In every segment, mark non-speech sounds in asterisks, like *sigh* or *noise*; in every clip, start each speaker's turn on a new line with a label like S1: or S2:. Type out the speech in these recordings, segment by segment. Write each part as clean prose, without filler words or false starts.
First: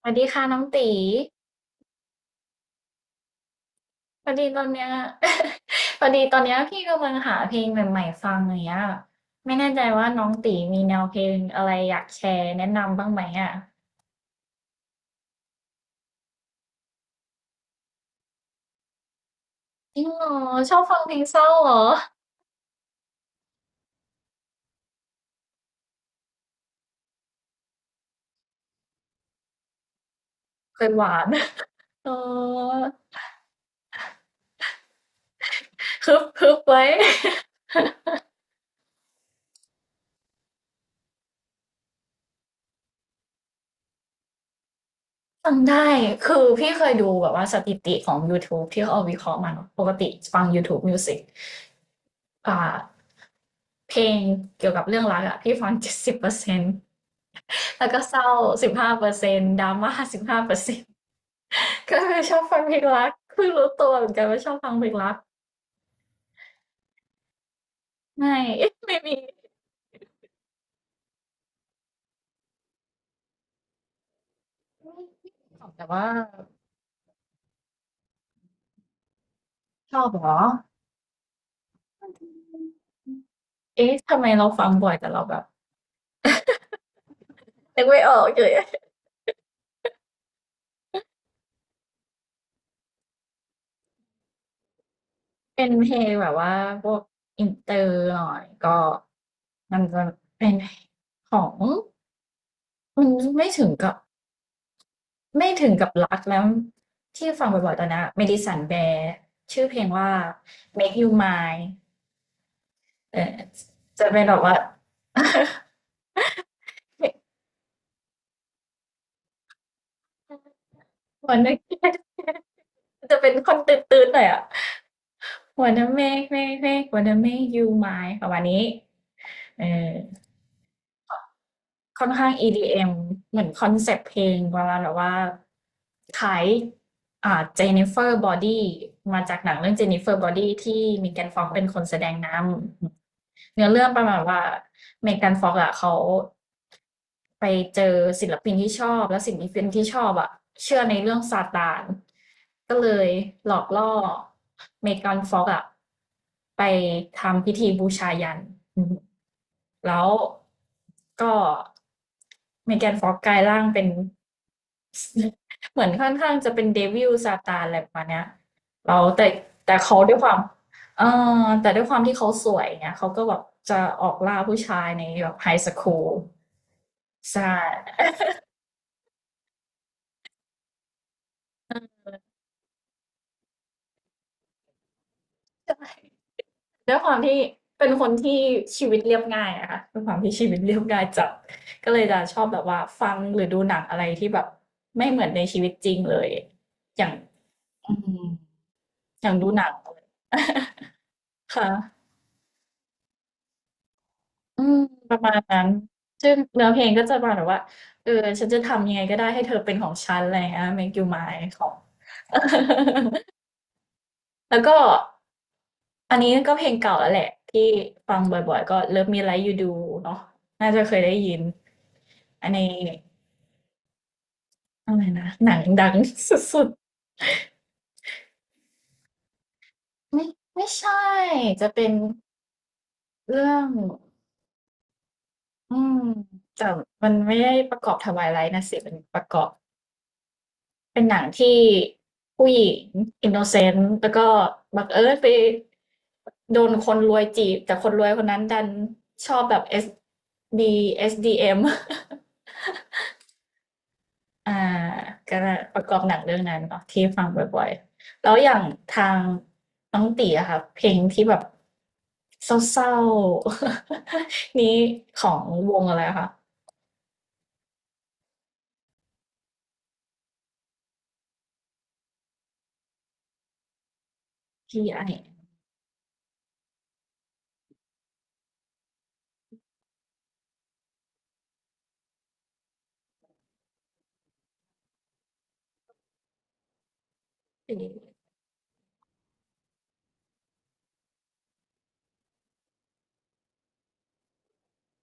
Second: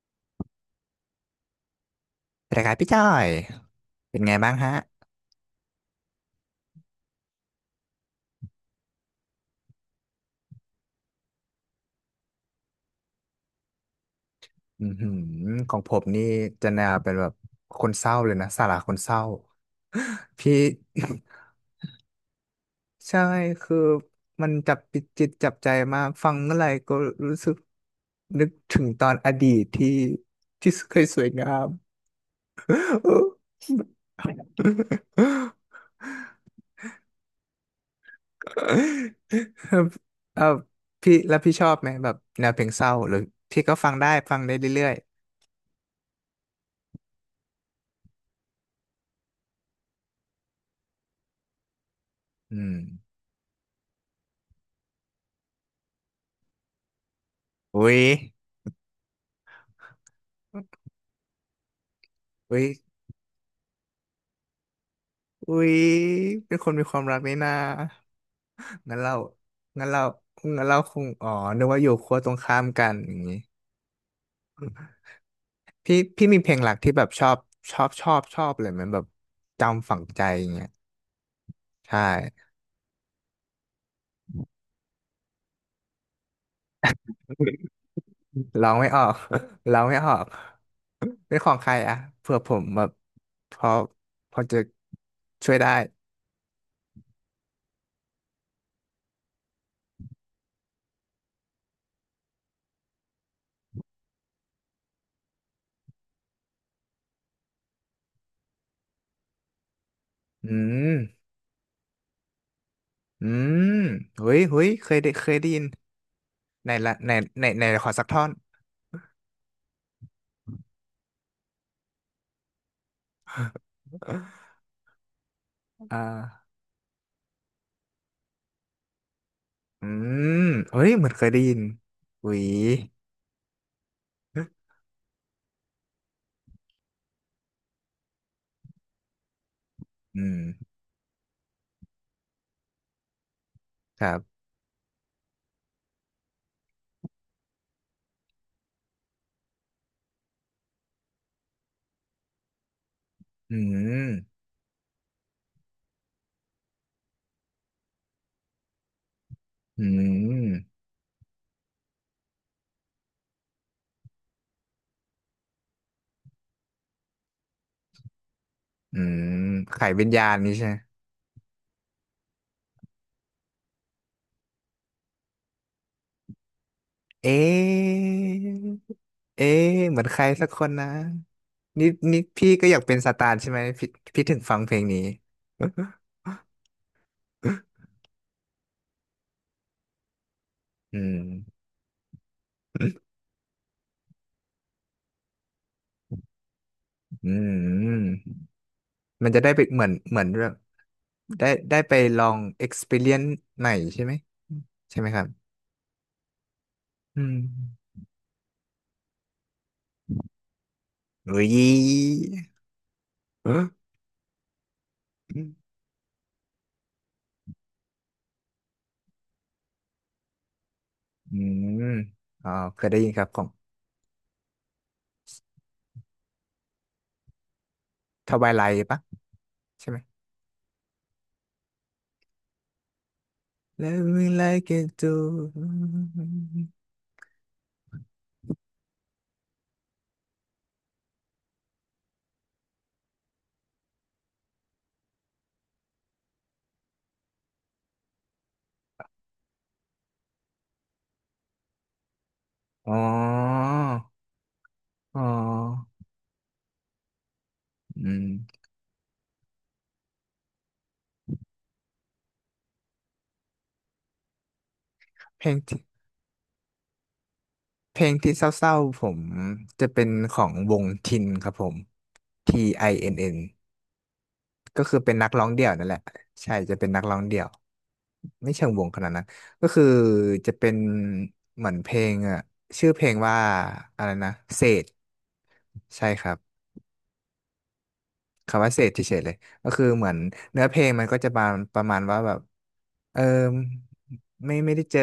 S1: สวัสดีค่ะน้องตี
S2: สวัสดีครับพี่จ้อยเป็น
S1: พอ
S2: ไง
S1: ดี
S2: บ้าง
S1: ตอน
S2: ฮะ
S1: เนี้ย *laughs* พอดีตอนเนี้ยพี่กำลังหาเพลงใหม่ๆฟังอย่างเงี้ยไม่แน่ใจว่าน้องตีมีแนวเพลงอะไรอยากแชร์แนะนำบ้างไหมอ่ะ
S2: อือหือของผมนี่จะแนวเป็นแบบคนเศร้าเลยนะสาระคนเศร้า
S1: จริงเหรอ
S2: พี่
S1: ชอบฟังเพลงเศร้าเหรอ
S2: *laughs* ใช่คือมันจับจิตจับใจมากฟังเมื่อไหร่ก็รู้สึกนึกถึงตอนอดีตที่
S1: เคย
S2: เค
S1: ห
S2: ย
S1: วา
S2: ส
S1: น
S2: วยงาม
S1: เออ
S2: *laughs*
S1: คึบคึบไว้ *laughs*
S2: เออพี่แล้วพี่ชอบไหมแบบแนวเพลงเศร้าหรือพี่ก็ฟังได้เรื่อย
S1: ฟังได้คือพี่เคยดูแบบว่าสถิติของ YouTube ที่เขาเอาวิเคราะห์มาเนอะปกติฟัง YouTube Music อ่
S2: ๆอืม
S1: า เพลงเกี่ยวกับเรื่องรักอะพี่ฟัง70%
S2: อุ้
S1: แล้วก็
S2: ย
S1: เศร้าสิบห้าเปอร์เซ็นต์ดราม่าสิบห้าเปอร์เซ็นต์
S2: อ
S1: ก็เลยชอบฟั
S2: ุ้
S1: ง
S2: ย
S1: เพลงรักเพิ่งรู้ตัวเหมือนกันว่าชอบฟังเพลงรัก
S2: อุ๊ยเป็นคนมีความรักนี่นา
S1: ไม่ *laughs* ไม่
S2: งั้นเรา
S1: มี
S2: งั้นเรางั้นเราคงอ๋อนึกว่าอยู่ขั้วตรงข้ามกันอย่างนี้
S1: แต่
S2: พี่
S1: ว่า
S2: พี่มีเพลงหลักที่แบบชอบเลยมันแบบจำ
S1: ช
S2: ฝั
S1: อ
S2: ง
S1: บ
S2: ใจ
S1: เหรอ
S2: อย่างเงี้ยใช่
S1: เอ๊ะทำไมเราฟังบ่อยแต่เราแบบนึกไม่ออกเลย
S2: ร้องไม่ออก *laughs* ร้องไม่ออกเป็นของใครอะเผื่อผมแบบพอพอจะช่วย
S1: เป็
S2: ได้
S1: นเพลงแบบว่าพวกอินเตอร์หน่อยก็มันจะเป็นของมันไม่ถึงกับ ไม่ถึงกับรักแล้วที่ฟังบ่อยๆตอนนี้เ m ด d i ัน n b e ์ r ชื่อเพลงว่า
S2: อืม
S1: Make You Mine เออ
S2: อืม
S1: จะเป็น
S2: เฮ้
S1: แบบ
S2: ย
S1: ว่า
S2: เฮ้ยเคยได้เคย
S1: *laughs*
S2: ได้ยินในละในในขอสักท่อน
S1: วันนั้น *laughs* จะเป็นคนตื่นๆหน่อยอ่ะ wanna
S2: อ่า
S1: make make make wanna make you mine ประมาณนี้เอ
S2: อื
S1: อ
S2: มเอ้ยเหมือนเคยได้ยิน
S1: ค่อน
S2: ห
S1: ข้าง
S2: วี
S1: EDM เอ็มเหมือนคอนเซปต์เพลงเวลาแบบว่าขายอ่าเจ f น r เฟอร์บอดี้มาจากหนังเรื่องเจ n น i เฟอร์
S2: อื
S1: บอดี้
S2: ม
S1: ที่มีแกนฟอกเป็นคนแสดงนำเนื้อเรื่องป
S2: ค
S1: ระ
S2: รั
S1: มาณว่า
S2: บ
S1: เมแกันฟอกอะเขา ไปเจอศิลปินที่ชอบแล้วศิลปินที่ชอบอะเชื่อในเรื่องซาตานก็เลยหล
S2: อื
S1: อกล่อ
S2: ม
S1: เมกานฟ็อกอะไปทำพิธีบูชายันอืม
S2: อื
S1: แล้ว
S2: ม
S1: ก็เมแกนฟ็อกกลายร่างเป็น *laughs* เหมือนค่อนข้างจะเป็นเดวิลซาตานอะไรประมาณเนี้ย
S2: อื
S1: เรา
S2: ม
S1: แต่แต่
S2: ไข่
S1: เขา
S2: วิญ
S1: ด้วยค
S2: ญา
S1: วา
S2: ณ
S1: ม
S2: นี้ใช่ไหม
S1: เอแต่ด้วยความที่เขาสวยเนี่ยเขาก็แบบจะออกล่าผู้ชายในแบบไฮสคูล
S2: เอ๊
S1: ใช่
S2: ะเอ๊ะเหมือนใครสักคนนะนี่นี่พี่ก็อยากเป็นสตาร์ใช่ไหมพี่พี่ถึงฟังเพลงนี้
S1: *laughs* ด้วยความที่เป็นคนที่ชีวิตเรียบง่ายอะค่ะด้วยความที่ชีวิตเรียบ
S2: อื
S1: ง่าย
S2: ม
S1: จัดก็เลยจะชอบแบบว่าฟังหรือดูหนังอะไรที่แบบไม่เหมือนในชีวิตจริงเลยอย่าง
S2: อื
S1: อืม
S2: ม
S1: อ
S2: มัน
S1: ย่าง
S2: จะ
S1: ดู
S2: ได้
S1: ห
S2: ไป
S1: นัง
S2: เหมือนเรื่องได้
S1: *laughs* ค่ะ
S2: ได้ไปลอง experience ใหม่ใช่ไหม
S1: อืม
S2: ใช่ไหม
S1: ป
S2: ค
S1: ระ
S2: รับ
S1: มาณนั้นซึ่งเนื้อเพลงก็จะ
S2: อื
S1: ประมา
S2: ม
S1: ณแบบว่าเออฉันจะทำยังไงก็ได้ให้เธอเป็นของฉันอะไรอย่างเงี้ย Make You
S2: เฮ้
S1: Mine
S2: ย
S1: ของ *laughs* แล้วก็อันนี้ก็เพลงเก่าแล้วแหละที่ฟังบ่อยๆก็ Love Me Like You Do เนาะน่าจะเคยได้ยิ
S2: อื
S1: น
S2: ม
S1: อั
S2: อ๋
S1: น
S2: อ
S1: นี้
S2: เคยได้ยินครับของ
S1: อะไรนะหนังดังสุด
S2: ทวายไลท์ปะใช่ไหม
S1: ๆไม่ไม่ใช่จะเป็นเรื่อง
S2: Let me like it too
S1: อืมแต่มันไม่ได้ประกอบทวายไลท์นะสิเป็นประกอบเป็นหนังที่ผู้หญิงอินโนเซนต์แล้วก็บังเอิญไปโดนคนรวยจีบแต่คนรวยคนนั้นดันชอบแบบดีเอสดีเอ็ม
S2: อ๋อ
S1: อ่า
S2: อ๋อ
S1: ก็ประกอบหนังเรื่องนั้นเนาะที่ฟังบ่อย
S2: อื
S1: ๆ
S2: ม
S1: แล้วอย่างทางน้องตีอะค่ะเพลงที่แบบเศร้าๆ *laughs* นี้ขอ
S2: เพ
S1: ง
S2: ลง
S1: ว
S2: ที่
S1: งอะไรอะคะ
S2: เพลงที่เศร้าๆผมจะเป็นของวงทินครับผม T I N N ก็คือเป็น
S1: T.I. ่
S2: นักร้องเดี่ยวนั่นแหละใช่จะเป็นนักร้องเดี่ยวไม่เชิงวงขนาดนั้นก็คือจะเป็นเหมือนเพลงอ่ะชื่อเพลงว่าอะไรนะเศษใช่ครับ
S1: ไอ
S2: คำว่าเสพเฉยๆเลยก็คือเหมือนเนื้อเพลงมันก็จะประมาณว่าแบบเออไม่ได้เจอ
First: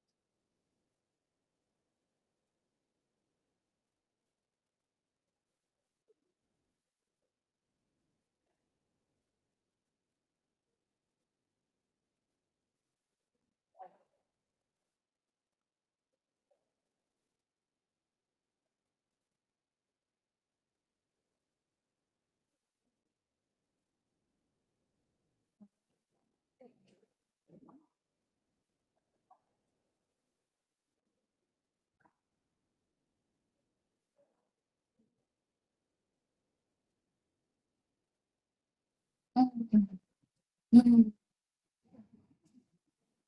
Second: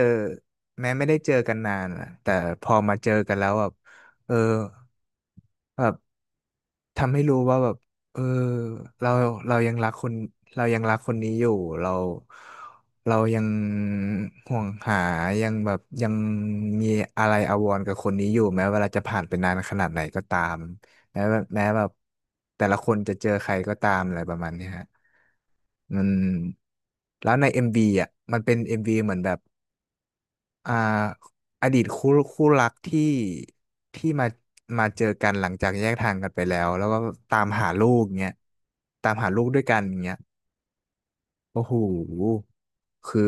S2: แม้ไม่ได้เจอกันนานอะแต่พอมาเจอกันแล้วแบบเออแบบ ทำให้รู้ว่าแบบเออเราเรายังรักคนเรายังรักคนนี้อยู่เราเรายังห่วงหายังแบบยังมีอะไรอาวรณ์กับคนนี้อยู่แม้เวลาจะผ่านไปนานขนาดไหนก็ตามแม้ว่าแม้แบบแต่ละคนจะเจอใครก็ตามอะไรประมาณเนี้ยฮะมันแล้วใน MV อมวีอ่ะมันเป็น MV เหมือนแบบ อ่าอดีตคู่รักที่มาเจอกันหลังจากแยกทางกันไปแล้วแล้วก็ตามหาลูกเงี้ยตามหาลู
S1: ื
S2: กด้วยกัน
S1: ม
S2: เงี้ย
S1: อืม
S2: โอ้โหคือ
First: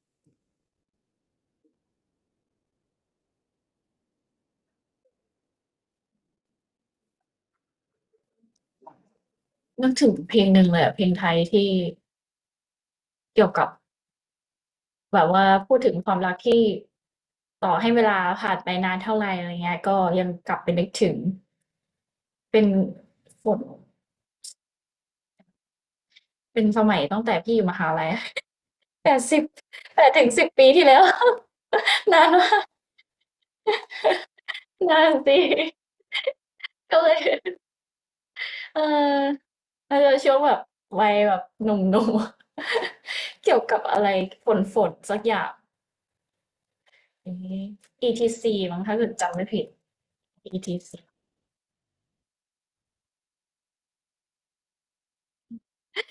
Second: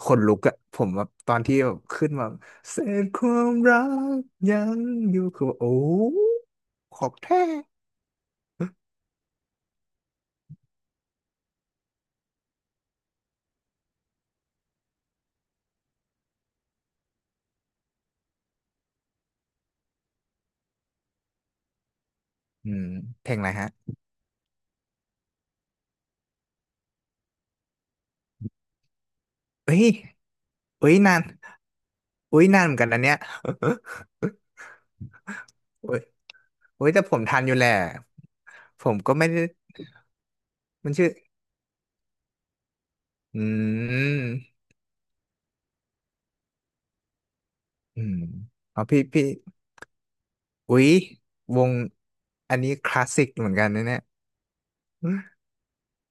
S2: ขนลุกอะผมแบบตอนที่แบบขึ้นมาเศษความรักยังอยู่คือว่าโอ้ของแท้
S1: นึกถึงเพลงหนึ่งเลยอะเพลงไทยที่เกี่ยวกับแบบว่าพูดถึงความรักที่ต่อให้เวลาผ่านไปนานเท่าไรอะไรเงี้ยก็ยังกลับไปนึกถึงเป็น
S2: อืมเพลง
S1: ฝ
S2: อะไร
S1: น
S2: ฮะ
S1: เป็นสมัยตั้งแต่พี่อยู่มหาลัย 8สิ1
S2: เอ้ย
S1: 0ปดถึงสิบปีที่
S2: เอ้ย
S1: แล้ว
S2: นาน
S1: *laughs* นาน
S2: เอ้ย
S1: มา
S2: นาน
S1: ก
S2: เหมือนกันนะเนี่ย *laughs*
S1: นานสิ
S2: โอ้ยโอ้ย
S1: ก็
S2: แต่
S1: เล
S2: ผ
S1: ย
S2: มทันอยู่แหละ
S1: เ
S2: ผมก็ไม่ได้
S1: ออมันจะช่วงแบบ
S2: มัน
S1: วั
S2: ชื่อ
S1: ยแบบหนุ่มๆ
S2: อื
S1: *laughs* เกี่ยวกับอะไรฝ
S2: ม
S1: นฝนสักอย่างอย่างนี
S2: อื
S1: อี
S2: ม
S1: ทีซีมั้ง
S2: เอา
S1: ถ้า
S2: พี่
S1: เกิด
S2: พี่
S1: จำไม่ผิดอีที
S2: อุ๊ย
S1: ซี
S2: วงอันนี้คลาสสิกเหมือนกันนะเนี่ย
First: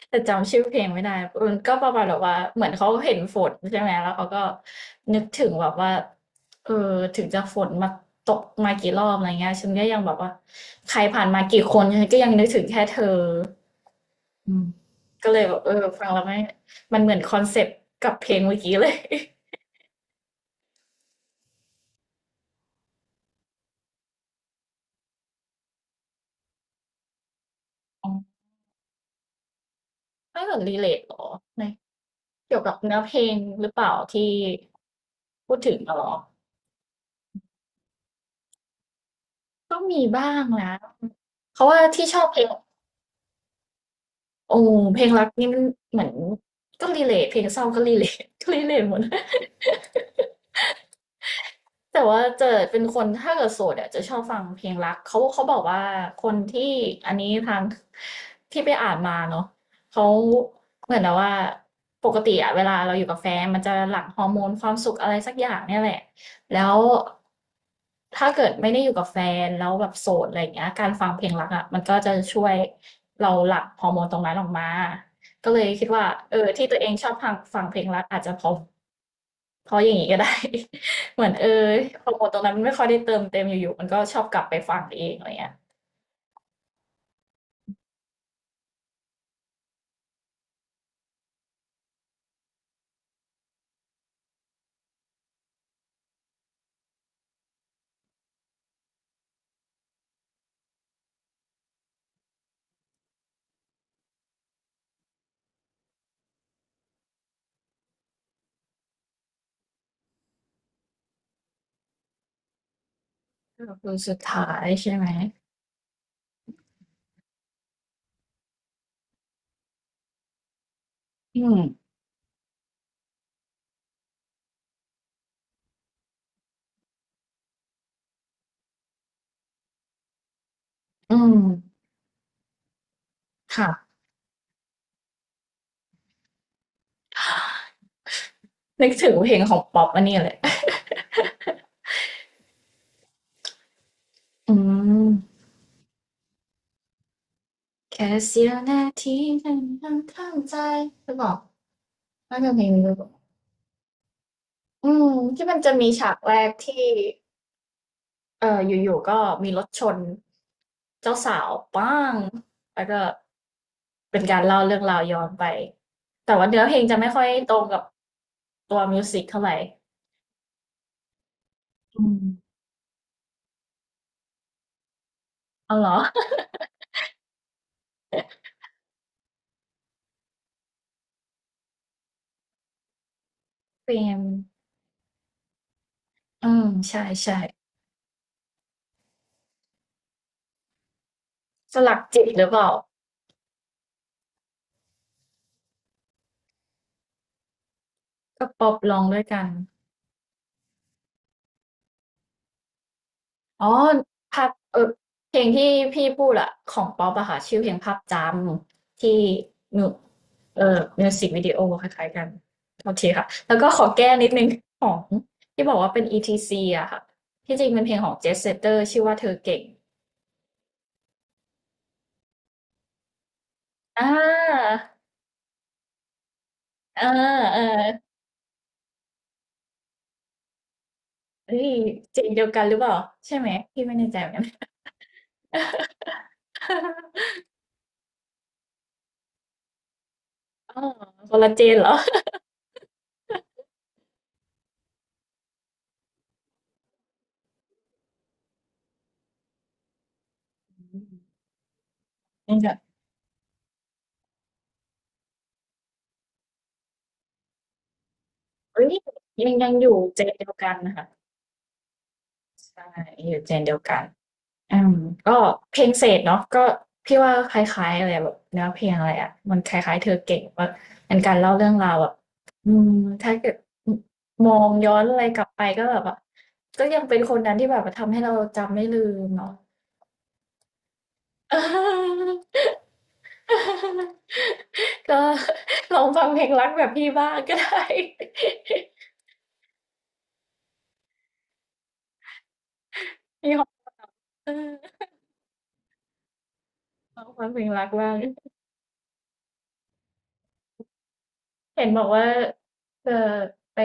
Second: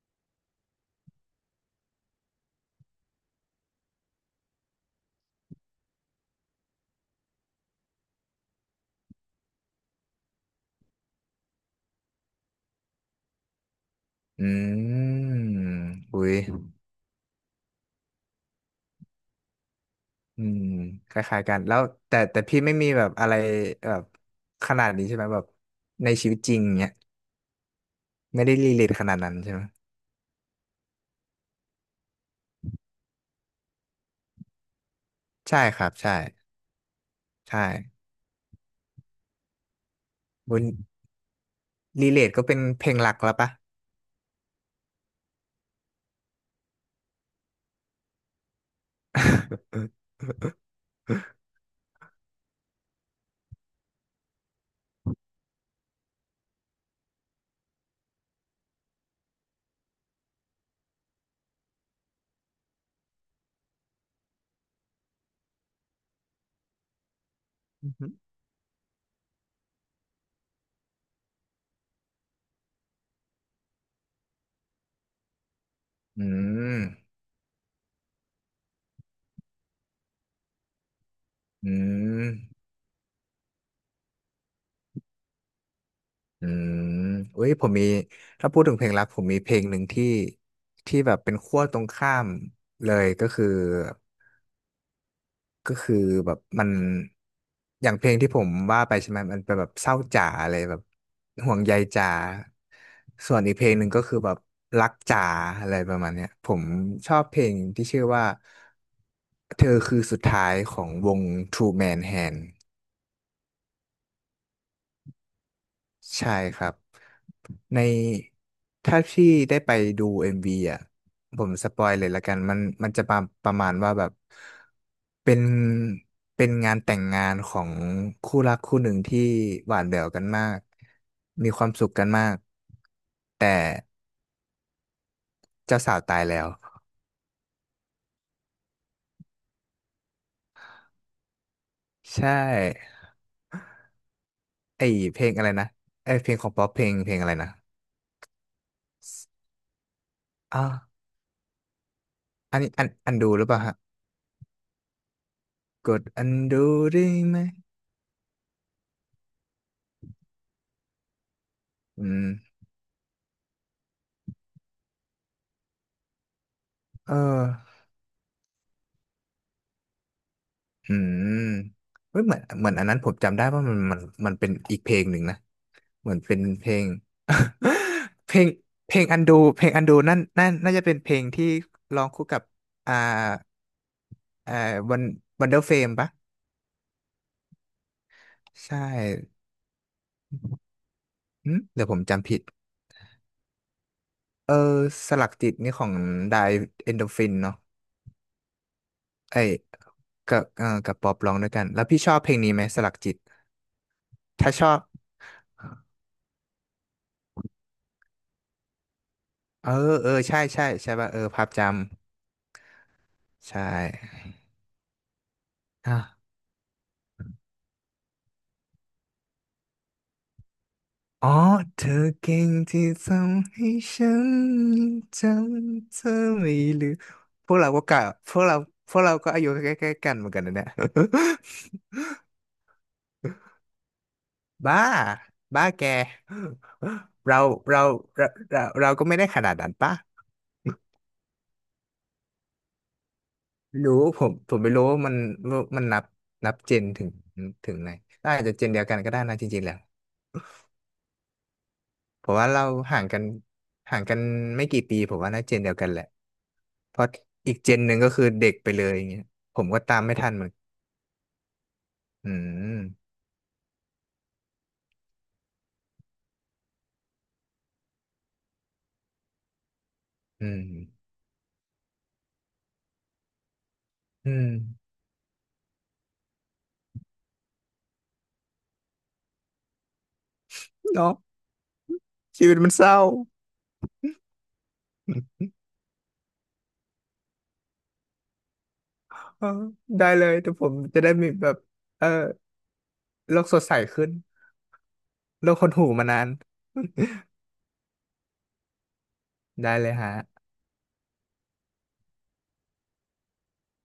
S1: แต่จำชื่อเพลงไม่ได้มันก็ประมาณแบบว่าเหมือนเขาเห็นฝนใช่ไหมแล้วเขาก็นึกถึงแบบว่าเออถึงจะฝนมาตกมากี่รอบอะไรเงี้ยฉันก็ยังแบบว่าใครผ่านมากี่คนฉันก็ยังนึกถึงแค่เธอ
S2: อื
S1: อืมก็เล
S2: ม
S1: ยแบบฟังแล้
S2: อุ้
S1: ว
S2: ย
S1: ไม่มันเหมือนคอนเซปต์กับเพลงเมื่อกี้เลย
S2: อืมคล้ายๆกันแล้วแต่พี่ไม่มีแบบอะไรแบบขนาดนี้ใช่ไหมแบบในชีวิตจริงเนี้ย
S1: *laughs* อ๋อ
S2: ไม่ได้รีเลทขนาดนั้นใช่ไหม
S1: ไม่เหมือนรีเลทหรอในเกี่ยวกับเนื้อเพลงหรือเปล่าที่พูด
S2: ใช่
S1: ถึ
S2: ค
S1: ง
S2: รับ
S1: อะเหรอ
S2: ใช่ใช่
S1: ก็มีบ้าง
S2: บน
S1: นะเพราะว่าที่
S2: รี
S1: ช
S2: เล
S1: อบ
S2: ท
S1: เพล
S2: ก็
S1: ง
S2: เป็นเพลงหลักแล้วปะ
S1: โอ้เพลงรักนี่มันเหมือนก็ relate เพลงเศร้าก็ relate ก็ relate หมด แต่ว่าเจะเป็นคนถ้าเกิดโสดอ่ะจะชอบฟังเพลงรักเขาบอกว่าคนที่อันนี้ทางที่ไปอ่านมาเนาะเขาเหมือนนะว่าปกติอ่ะเวลาเราอยู่กับแฟนมันจะหลั่งฮอร์โมนความสุขอะไรสักอย่างเนี่ยแหละแล้วถ้าเกิดไม่ได้อยู่กับแฟนแล้วแบบโสดอะไรอย่างเงี้ยการฟังเพลงรักอ่ะมันก็จะช่วยเราหลั่งฮอร์โมนตรงนั้นออกมาก็เลยคิดว่า
S2: *laughs* อื
S1: ที่ตั
S2: ม
S1: วเองชอบฟังเพลงรักอาจจะเพราะ เขาอย่างนี้ก็ได้ *laughs* เหมือนเออ
S2: อื
S1: โปรโม
S2: ม
S1: ทตรงนั้นมันไม่ค่อยได้เติมเต็มอยู่ๆมันก็ชอบกลับไปฟังเองอะไรเงี้ย
S2: อืมอุ้ยผมมีถ้าพูดถึงเพลงรักผมมีเพลงหนึ่งที่แบบเป็นขั้วตรงข้ามเลยก็คือแบบมันอย่างเพลงที่ผมว่าไปใช่ไหมมันเป็นแบบเศร้าจ๋าอะไรแบบห่วงใยจ๋าส่วนอีกเพลงหนึ่งก็คือแบบรักจ๋าอะไรประมาณเนี้ยผมชอบเพลงที่ชื่อว่าเธอคือสุดท้ายของวง True Man Hand
S1: ก็คือสุดท้ายใช่ไหม
S2: ใช่ครับในถ้าพี่ได้ไปดู MV อมวีอ่ะผ
S1: อื
S2: ม
S1: ม
S2: สปอยเลยละกันมันจะประประมาณว่าแบบเป็นเป็นงานแต่งงานของคู่รักคู่หนึ่งที่หวานแหววกันมาก
S1: อืม
S2: มีความสุขกันมากแต่
S1: ค่ะ
S2: เจ้าสาวตายแล้ว
S1: นึกถึงเพลงของป๊อปอันนี้เลย *laughs*
S2: ใช่
S1: อื
S2: ไอ
S1: ม
S2: เพลงอะไรนะไอยเพลงของป๊อปเพลงเพลงอะไรนะ
S1: แค่เสี้ยวนาทีนั้นยังเข้าใจ
S2: อ่าว
S1: หรือเปล่าน่าจะ
S2: อั
S1: เพ
S2: น
S1: ล
S2: นี้
S1: งนี้
S2: อั
S1: ห
S2: น
S1: รือเป
S2: อัน
S1: ล่า
S2: ดูหรือเปล่าฮะ
S1: อืมที่มันจะมี
S2: กด
S1: ฉาก
S2: อัน
S1: แรก
S2: ดู
S1: ที่
S2: ได้ไหม
S1: อยู่ๆก็มีรถชนเจ้าสาวป้า
S2: อื
S1: ง
S2: ม
S1: แล้วก็เป็นการเล่าเรื่องราวย้อนไปแต่ว่าเนื้อเพลงจะไม่
S2: เออ
S1: ค่อยตรงกับตัวมิวสิกเท่าไหร่
S2: อืม
S1: อื
S2: เฮ้ย
S1: ม
S2: เหมือนเหมือนอันนั้นผมจำได้ว่ามันมันมันเป็นอีกเพลงหนึ่งนะ
S1: เอาเหรอ
S2: เหมือนเป็น
S1: *laughs*
S2: เพลง *laughs* เพลงเพลงอันดูเพลงอันดูนั่นนั่นน่าจะเป็นเพลงที่ร้องคู่กับอ่า
S1: เปรน
S2: อ่าวันวันเดอร์เฟมปะ
S1: อืมใช่
S2: ใช่หึ
S1: ส
S2: เดี๋ยวผ
S1: ลัก
S2: ม
S1: จิต
S2: จำผิ
S1: ห
S2: ด
S1: รือเปล่า
S2: เออสลักจิตนี่ของไดเอนโดฟินเนาะ
S1: ก็ป๊อปร้องด้วย
S2: ไอ้
S1: กัน
S2: ยกับเออกับป๊อปร้องด้วยกันแล้วพี่ชอบเพลงนี้ไหมสลักจิต
S1: อ๋อภาพ
S2: ถ้าชอบ
S1: เพลงที่พี่พูดอะของป๊อปอะค่ะชื่อเพลงภาพจำที่
S2: เออ
S1: มิว
S2: เออใช่
S1: เอ
S2: ใช่
S1: อ
S2: ใช่
S1: มิ
S2: ป่ะ
S1: ว
S2: เออ
S1: สิกวิ
S2: ภาพ
S1: ดีโอ
S2: จ
S1: คล้ายๆกันโอเคค่ะ
S2: ำ
S1: แล้ว
S2: ใช่
S1: ก็ขอแก้นิดนึงของที่บอกว่าเป็นอี
S2: อ่ะ
S1: ทีซีอะค่ะที่จริงเป็นเพลงของเจสเซเตอร์ชื่อว่าเธอเก่ง
S2: อ๋อเธอเก่งที่ทำให้
S1: อ่
S2: ฉัน
S1: า
S2: จำเธอไม่ลืม
S1: อ
S2: พว
S1: เอ
S2: ก
S1: อ
S2: เราก็กะพวกเราพวกเราก็อายุใกล้ๆกันเหมือนกันนะเนี่ย
S1: เฮ้ยเจ๋งเดียวกันหรือเปล่าใช่ไหมพี่ไม่แน่ใจเหมือนกั
S2: *laughs*
S1: น
S2: บ้าบ้าแก
S1: *laughs*
S2: เราเราเราเราก็ไม่ได้ขนาดนั้นปะ
S1: อ๋อคนละเจนเหรอ
S2: รู้ผมไม่รู้ว่ามันว่ามันนับนับเจนถึงถึงไหนอาจจะเจนเดียวกันก็ได้นะจริงๆแล้ว
S1: อืม
S2: เพราะว่า
S1: ยัง
S2: เรา
S1: จะ
S2: ห่างกันห่างกันไม่กี่ปีผมว่าน่าเจนเดียวกันแหละ เพราะอีกเจนหนึ่งก็คือเด็กไปเล
S1: เอ้ย
S2: ยอย่างเงี้ย
S1: ยัง
S2: ผม
S1: ยัง
S2: ก็
S1: อ
S2: ตา
S1: ยู่
S2: มไม่
S1: เจ
S2: ทั
S1: น
S2: นเหมื
S1: เดี
S2: อน
S1: ยวกันนะคะ
S2: อื
S1: ใช่
S2: ม
S1: อยู่เจนเดียวกันอืมก็เพลงเศษเนาะก็พี่ว่าคล้ายๆอะไรแบบเนื้อเพลงอะไรอ่ะมันคล้ายๆเธอเก่ง
S2: อืม
S1: ว่าเป็นการเล่าเรื่องราวแบบอืมถ้าเกิด
S2: อืม
S1: มองย้อนอะไรกลับไปก็แบบว่าก็ยังเป็นคนนั้นที่แบบว่าทำให้เราจำไม่ลืมเนาะ
S2: เนาะชีวิตมันเศร้า
S1: *laughs* ก็
S2: *laughs*
S1: ลองฟังเพลงรักแบบพี่บ้างก็ได้
S2: เออได้เลยแต่ผมจะได้มีแบบเออ
S1: *laughs*
S2: โลก
S1: มี
S2: ส
S1: ค
S2: ด
S1: วาม
S2: ใสขึ้น
S1: เออ
S2: โลกหดหู่มานาน
S1: ล
S2: *laughs*
S1: องฟังเพลงรักบ้าง
S2: ได้เลยฮะ
S1: เห็นบอกว่าจะไป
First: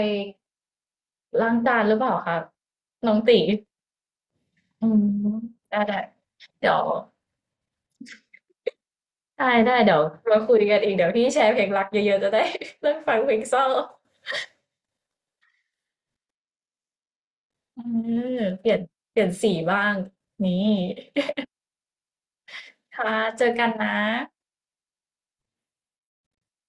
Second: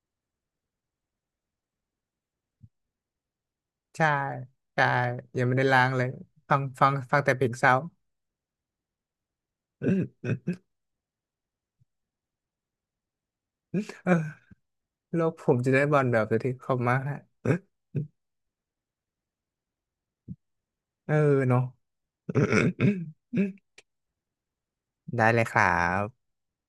S1: ล้างจานหรือเปล่าครับน้องตี
S2: ใช่
S1: อื
S2: ใช่
S1: ม
S2: ยังไม่ได้
S1: ได้
S2: ล้าง
S1: ได้
S2: เลยฟัง
S1: เดี๋ยว
S2: ฟังฟังแต่เพลงเศร้า
S1: ได้เดี๋ยวมา
S2: *laughs*
S1: คุยกันอีกเดี๋ยวพี่แชร์เพลงรักเยอะๆจะได้ *laughs* เลิกฟังเพลงเศร้า
S2: เออโลกผมจะได้บอลแบบสักที่เขามากฮะ
S1: อ
S2: *laughs*
S1: มเปลี่ยนสีบ้างนี่
S2: เออเนาะ
S1: ค่ะเจอกันนะ
S2: *laughs* ได้เลยครับ